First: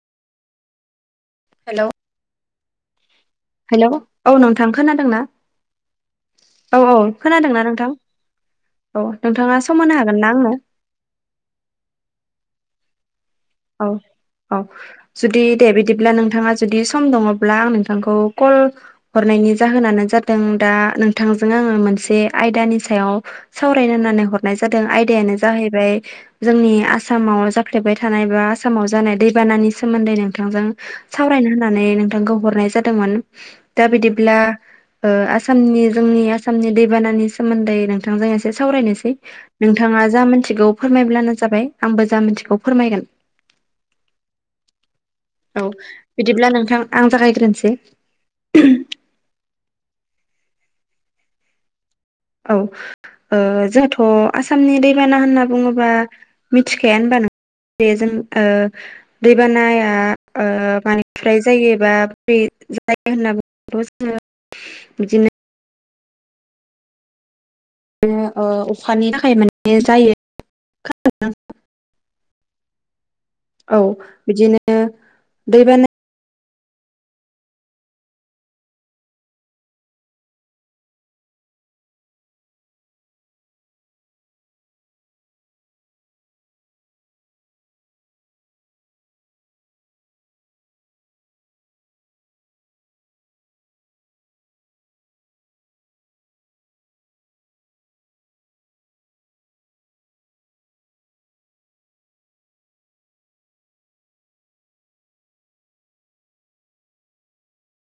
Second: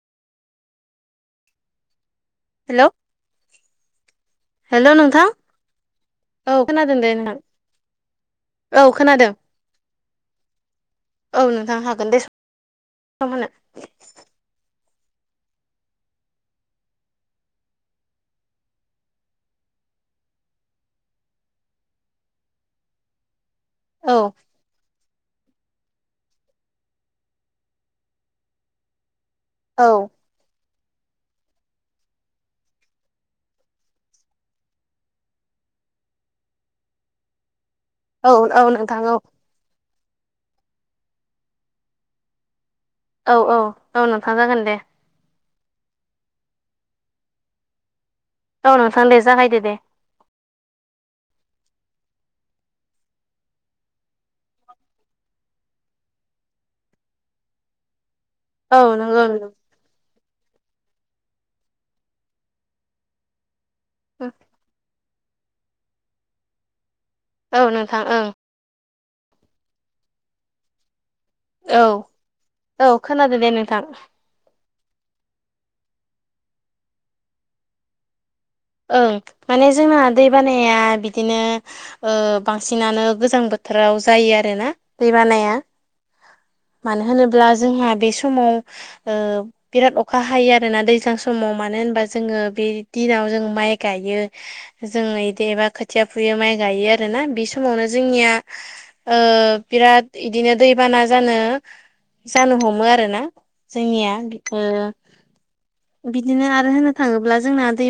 Hello hello hello औ नोंथां hello नोंथां खोनादोंना? औ औ खोनादों दे नोंथां खोनादोंना नोंथां? औ नोंथाङा सम होनो हागोनना आंनो? औ नोंथां हागोन दे सम होनो औ औ। जुदि दे बिदिब्ला नोंथाङा जुदि सम दङब्ला आं नोंथांखौ कल हरनायनि जाहोनानो जादों दा नोंथांजों आङो मोनसे आयदानि सायाव सावरायनो औ होननानै हरनाय जादों आयदायानो जाहैबाय जोंनि आसामाव जाफ्लेबाय थानाय बा आसामाव जानाय दैबानानि औ सोमोन्दै नों नोंथांजों सावरायनो होननानै नोंथांखौ हरनाय जादोंमोन दा बिदिब्ला ओ आसामनि जोंनि आसामनि दैबानानि सोमोन्दै नों थांजों औ एसे औ नोंथां सावरायनोसै औ नोंथाङा जा मोनथिगौ फोरमायब्लानो जाबाय आंबो जा मोनथिगौ फोरमायगोन। औ औ औ नोंथां जागोन दे। औ बिदिब्ला नोंथां आं जागायग्रोनोसै। औ नोंथां दे जागायदो दे। औ ओ जोहेथ आसामनि दैबाना होनना बुङोबा मिथिखाया होनबा नों बेजों ओ औ नंगौ दैबानाया ओ मानिफ्राय जायोबा दै जायो होनना बुंनोबो जोङो बिदिनो औ नोंथां ओं। हानि थाखाय माने जायो खोनादों औ औ खोनादो दे औ नोंथां। बिदिनो दैबाना ओं माने जोंना दै बानाया बिदिनो ओ बांसिनानो गोजां बोथोराव जायो आरोना दैबानाया। मानो होनोब्ला जोंहा बे समाव ओ बिराद अखा हायो आरोना दैज्लां समाव मानो होनबा जोङो बे दिनाव जों माइ गायो। जोंङो इदि एबा खोथिया फुयो माइ गायो आरोना बे समावनो जोंनिया ओ बिराद इदिनो दैबाना जानो जानो हमो आरो ना जोंनिया ओ बिदिनो आरो होनो थाङोब्ला जोंना दै